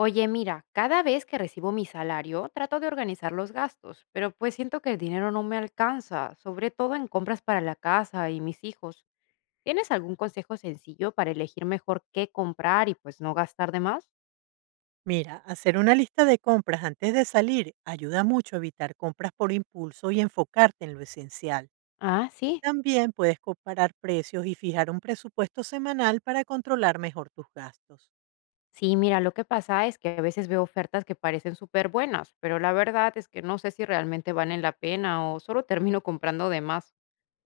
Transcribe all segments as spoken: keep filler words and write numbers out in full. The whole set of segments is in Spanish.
Oye, mira, cada vez que recibo mi salario trato de organizar los gastos, pero pues siento que el dinero no me alcanza, sobre todo en compras para la casa y mis hijos. ¿Tienes algún consejo sencillo para elegir mejor qué comprar y pues no gastar de más? Mira, hacer una lista de compras antes de salir ayuda mucho a evitar compras por impulso y enfocarte en lo esencial. Ah, sí. También puedes comparar precios y fijar un presupuesto semanal para controlar mejor tus gastos. Sí, mira, lo que pasa es que a veces veo ofertas que parecen súper buenas, pero la verdad es que no sé si realmente valen la pena o solo termino comprando de más.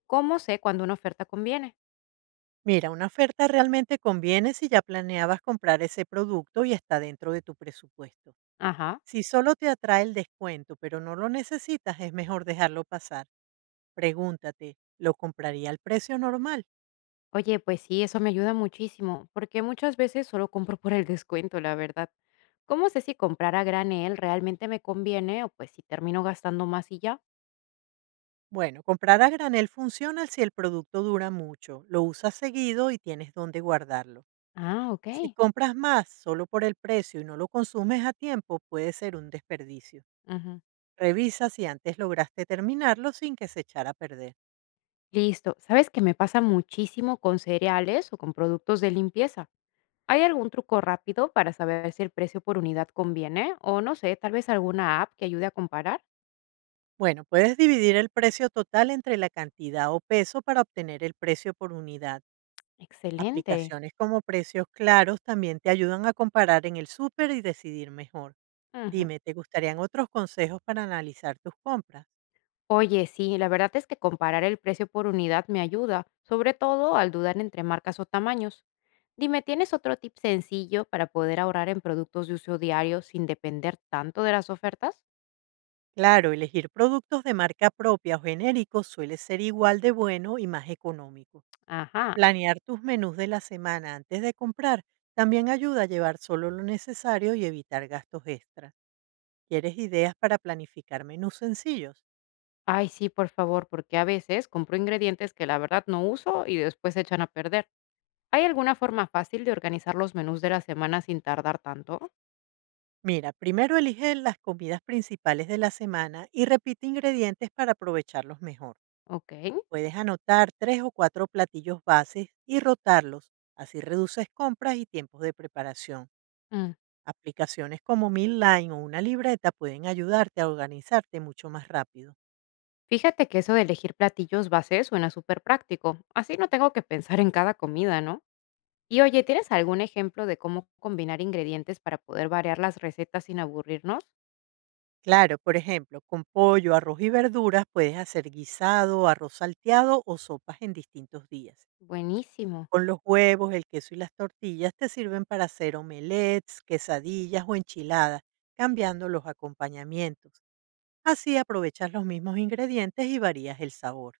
¿Cómo sé cuando una oferta conviene? Mira, una oferta realmente conviene si ya planeabas comprar ese producto y está dentro de tu presupuesto. Ajá. Si solo te atrae el descuento pero no lo necesitas, es mejor dejarlo pasar. Pregúntate, ¿lo compraría al precio normal? Oye, pues sí, eso me ayuda muchísimo, porque muchas veces solo compro por el descuento, la verdad. ¿Cómo sé si comprar a granel realmente me conviene o pues si termino gastando más y ya? Bueno, comprar a granel funciona si el producto dura mucho, lo usas seguido y tienes dónde guardarlo. Ah, ok. Si compras más solo por el precio y no lo consumes a tiempo, puede ser un desperdicio. Ujú. Revisa si antes lograste terminarlo sin que se echara a perder. Listo. ¿Sabes que me pasa muchísimo con cereales o con productos de limpieza? ¿Hay algún truco rápido para saber si el precio por unidad conviene? O no sé, tal vez alguna app que ayude a comparar. Bueno, puedes dividir el precio total entre la cantidad o peso para obtener el precio por unidad. Excelente. Aplicaciones como Precios Claros también te ayudan a comparar en el súper y decidir mejor. Ujú. Dime, ¿te gustarían otros consejos para analizar tus compras? Oye, sí, la verdad es que comparar el precio por unidad me ayuda, sobre todo al dudar entre marcas o tamaños. Dime, ¿tienes otro tip sencillo para poder ahorrar en productos de uso diario sin depender tanto de las ofertas? Claro, elegir productos de marca propia o genéricos suele ser igual de bueno y más económico. Ajá. Planear tus menús de la semana antes de comprar también ayuda a llevar solo lo necesario y evitar gastos extra. ¿Quieres ideas para planificar menús sencillos? Ay, sí, por favor, porque a veces compro ingredientes que la verdad no uso y después se echan a perder. ¿Hay alguna forma fácil de organizar los menús de la semana sin tardar tanto? Mira, primero elige las comidas principales de la semana y repite ingredientes para aprovecharlos mejor. Ok. Puedes anotar tres o cuatro platillos bases y rotarlos, así reduces compras y tiempos de preparación. Mm. Aplicaciones como Midline o una libreta pueden ayudarte a organizarte mucho más rápido. Fíjate que eso de elegir platillos base suena súper práctico. Así no tengo que pensar en cada comida, ¿no? Y oye, ¿tienes algún ejemplo de cómo combinar ingredientes para poder variar las recetas sin aburrirnos? Claro, por ejemplo, con pollo, arroz y verduras puedes hacer guisado, arroz salteado o sopas en distintos días. Buenísimo. Con los huevos, el queso y las tortillas te sirven para hacer omelets, quesadillas o enchiladas, cambiando los acompañamientos. Así aprovechas los mismos ingredientes y varías el sabor.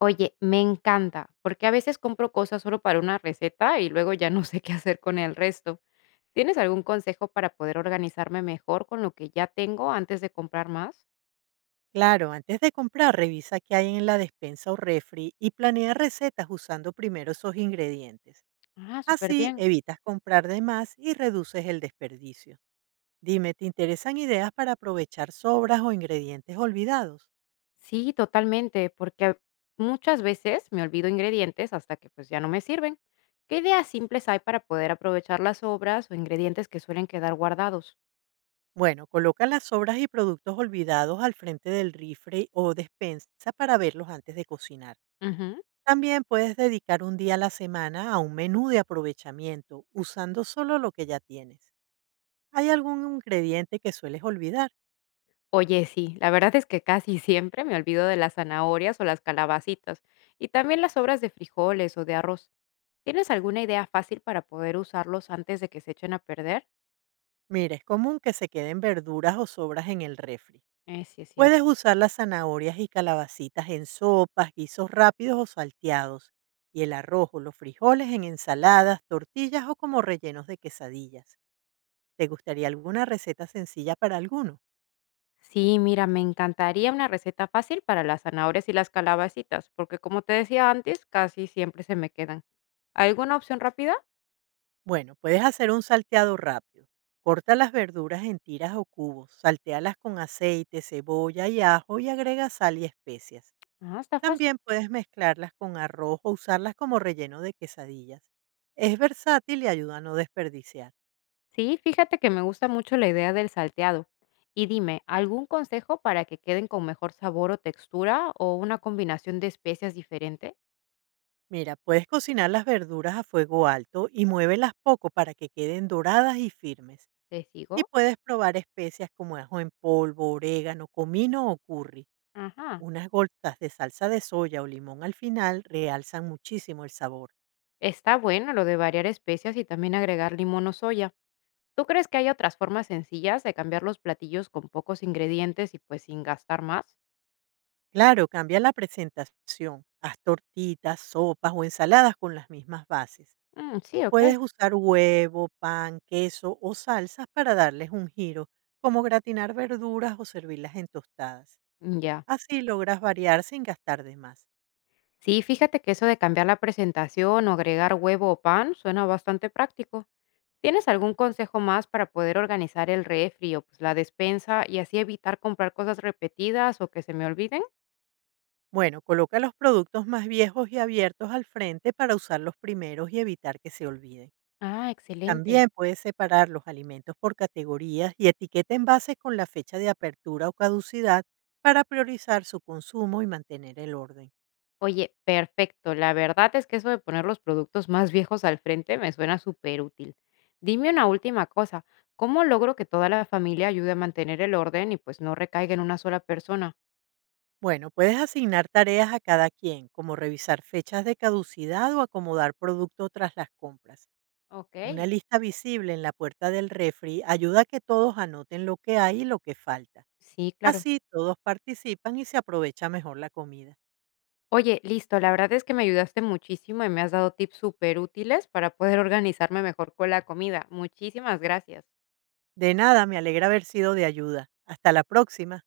Oye, me encanta, porque a veces compro cosas solo para una receta y luego ya no sé qué hacer con el resto. ¿Tienes algún consejo para poder organizarme mejor con lo que ya tengo antes de comprar más? Claro, antes de comprar, revisa qué hay en la despensa o refri y planea recetas usando primero esos ingredientes. Ah, súper Así bien. evitas comprar de más y reduces el desperdicio. Dime, ¿te interesan ideas para aprovechar sobras o ingredientes olvidados? Sí, totalmente, porque muchas veces me olvido ingredientes hasta que pues ya no me sirven. ¿Qué ideas simples hay para poder aprovechar las sobras o ingredientes que suelen quedar guardados? Bueno, coloca las sobras y productos olvidados al frente del refri o despensa para verlos antes de cocinar. Ujú. También puedes dedicar un día a la semana a un menú de aprovechamiento, usando solo lo que ya tienes. ¿Hay algún ingrediente que sueles olvidar? Oye, sí, la verdad es que casi siempre me olvido de las zanahorias o las calabacitas, y también las sobras de frijoles o de arroz. ¿Tienes alguna idea fácil para poder usarlos antes de que se echen a perder? Mira, es común que se queden verduras o sobras en el refri. Eh, sí, es Puedes cierto. usar las zanahorias y calabacitas en sopas, guisos rápidos o salteados, y el arroz o los frijoles en ensaladas, tortillas o como rellenos de quesadillas. ¿Te gustaría alguna receta sencilla para alguno? Sí, mira, me encantaría una receta fácil para las zanahorias y las calabacitas, porque como te decía antes, casi siempre se me quedan. ¿Alguna opción rápida? Bueno, puedes hacer un salteado rápido. Corta las verduras en tiras o cubos, saltéalas con aceite, cebolla y ajo y agrega sal y especias. Ah, está fácil. También puedes mezclarlas con arroz o usarlas como relleno de quesadillas. Es versátil y ayuda a no desperdiciar. Sí, fíjate que me gusta mucho la idea del salteado. Y dime, ¿algún consejo para que queden con mejor sabor o textura o una combinación de especias diferente? Mira, puedes cocinar las verduras a fuego alto y muévelas poco para que queden doradas y firmes. ¿Te Y sigo? puedes probar especias como ajo en polvo, orégano, comino o curry. Ajá. Unas gotas de salsa de soya o limón al final realzan muchísimo el sabor. Está bueno lo de variar especias y también agregar limón o soya. ¿Tú crees que hay otras formas sencillas de cambiar los platillos con pocos ingredientes y pues sin gastar más? Claro, cambia la presentación. Haz tortitas, sopas o ensaladas con las mismas bases. Mm, sí, Puedes ok. usar huevo, pan, queso o salsas para darles un giro, como gratinar verduras o servirlas en tostadas. Mm, ya. Así logras variar sin gastar de más. Sí, fíjate que eso de cambiar la presentación o agregar huevo o pan suena bastante práctico. ¿Tienes algún consejo más para poder organizar el refri o, pues, la despensa y así evitar comprar cosas repetidas o que se me olviden? Bueno, coloca los productos más viejos y abiertos al frente para usar los primeros y evitar que se olviden. Ah, excelente. También puedes separar los alimentos por categorías y etiqueta envases con la fecha de apertura o caducidad para priorizar su consumo y mantener el orden. Oye, perfecto. La verdad es que eso de poner los productos más viejos al frente me suena superútil. Dime una última cosa, ¿cómo logro que toda la familia ayude a mantener el orden y pues no recaiga en una sola persona? Bueno, puedes asignar tareas a cada quien, como revisar fechas de caducidad o acomodar producto tras las compras. Una Ok. lista visible en la puerta del refri ayuda a que todos anoten lo que hay y lo que falta. Sí, claro. Así todos participan y se aprovecha mejor la comida. Oye, listo, la verdad es que me ayudaste muchísimo y me has dado tips súper útiles para poder organizarme mejor con la comida. Muchísimas gracias. De nada, me alegra haber sido de ayuda. Hasta la próxima.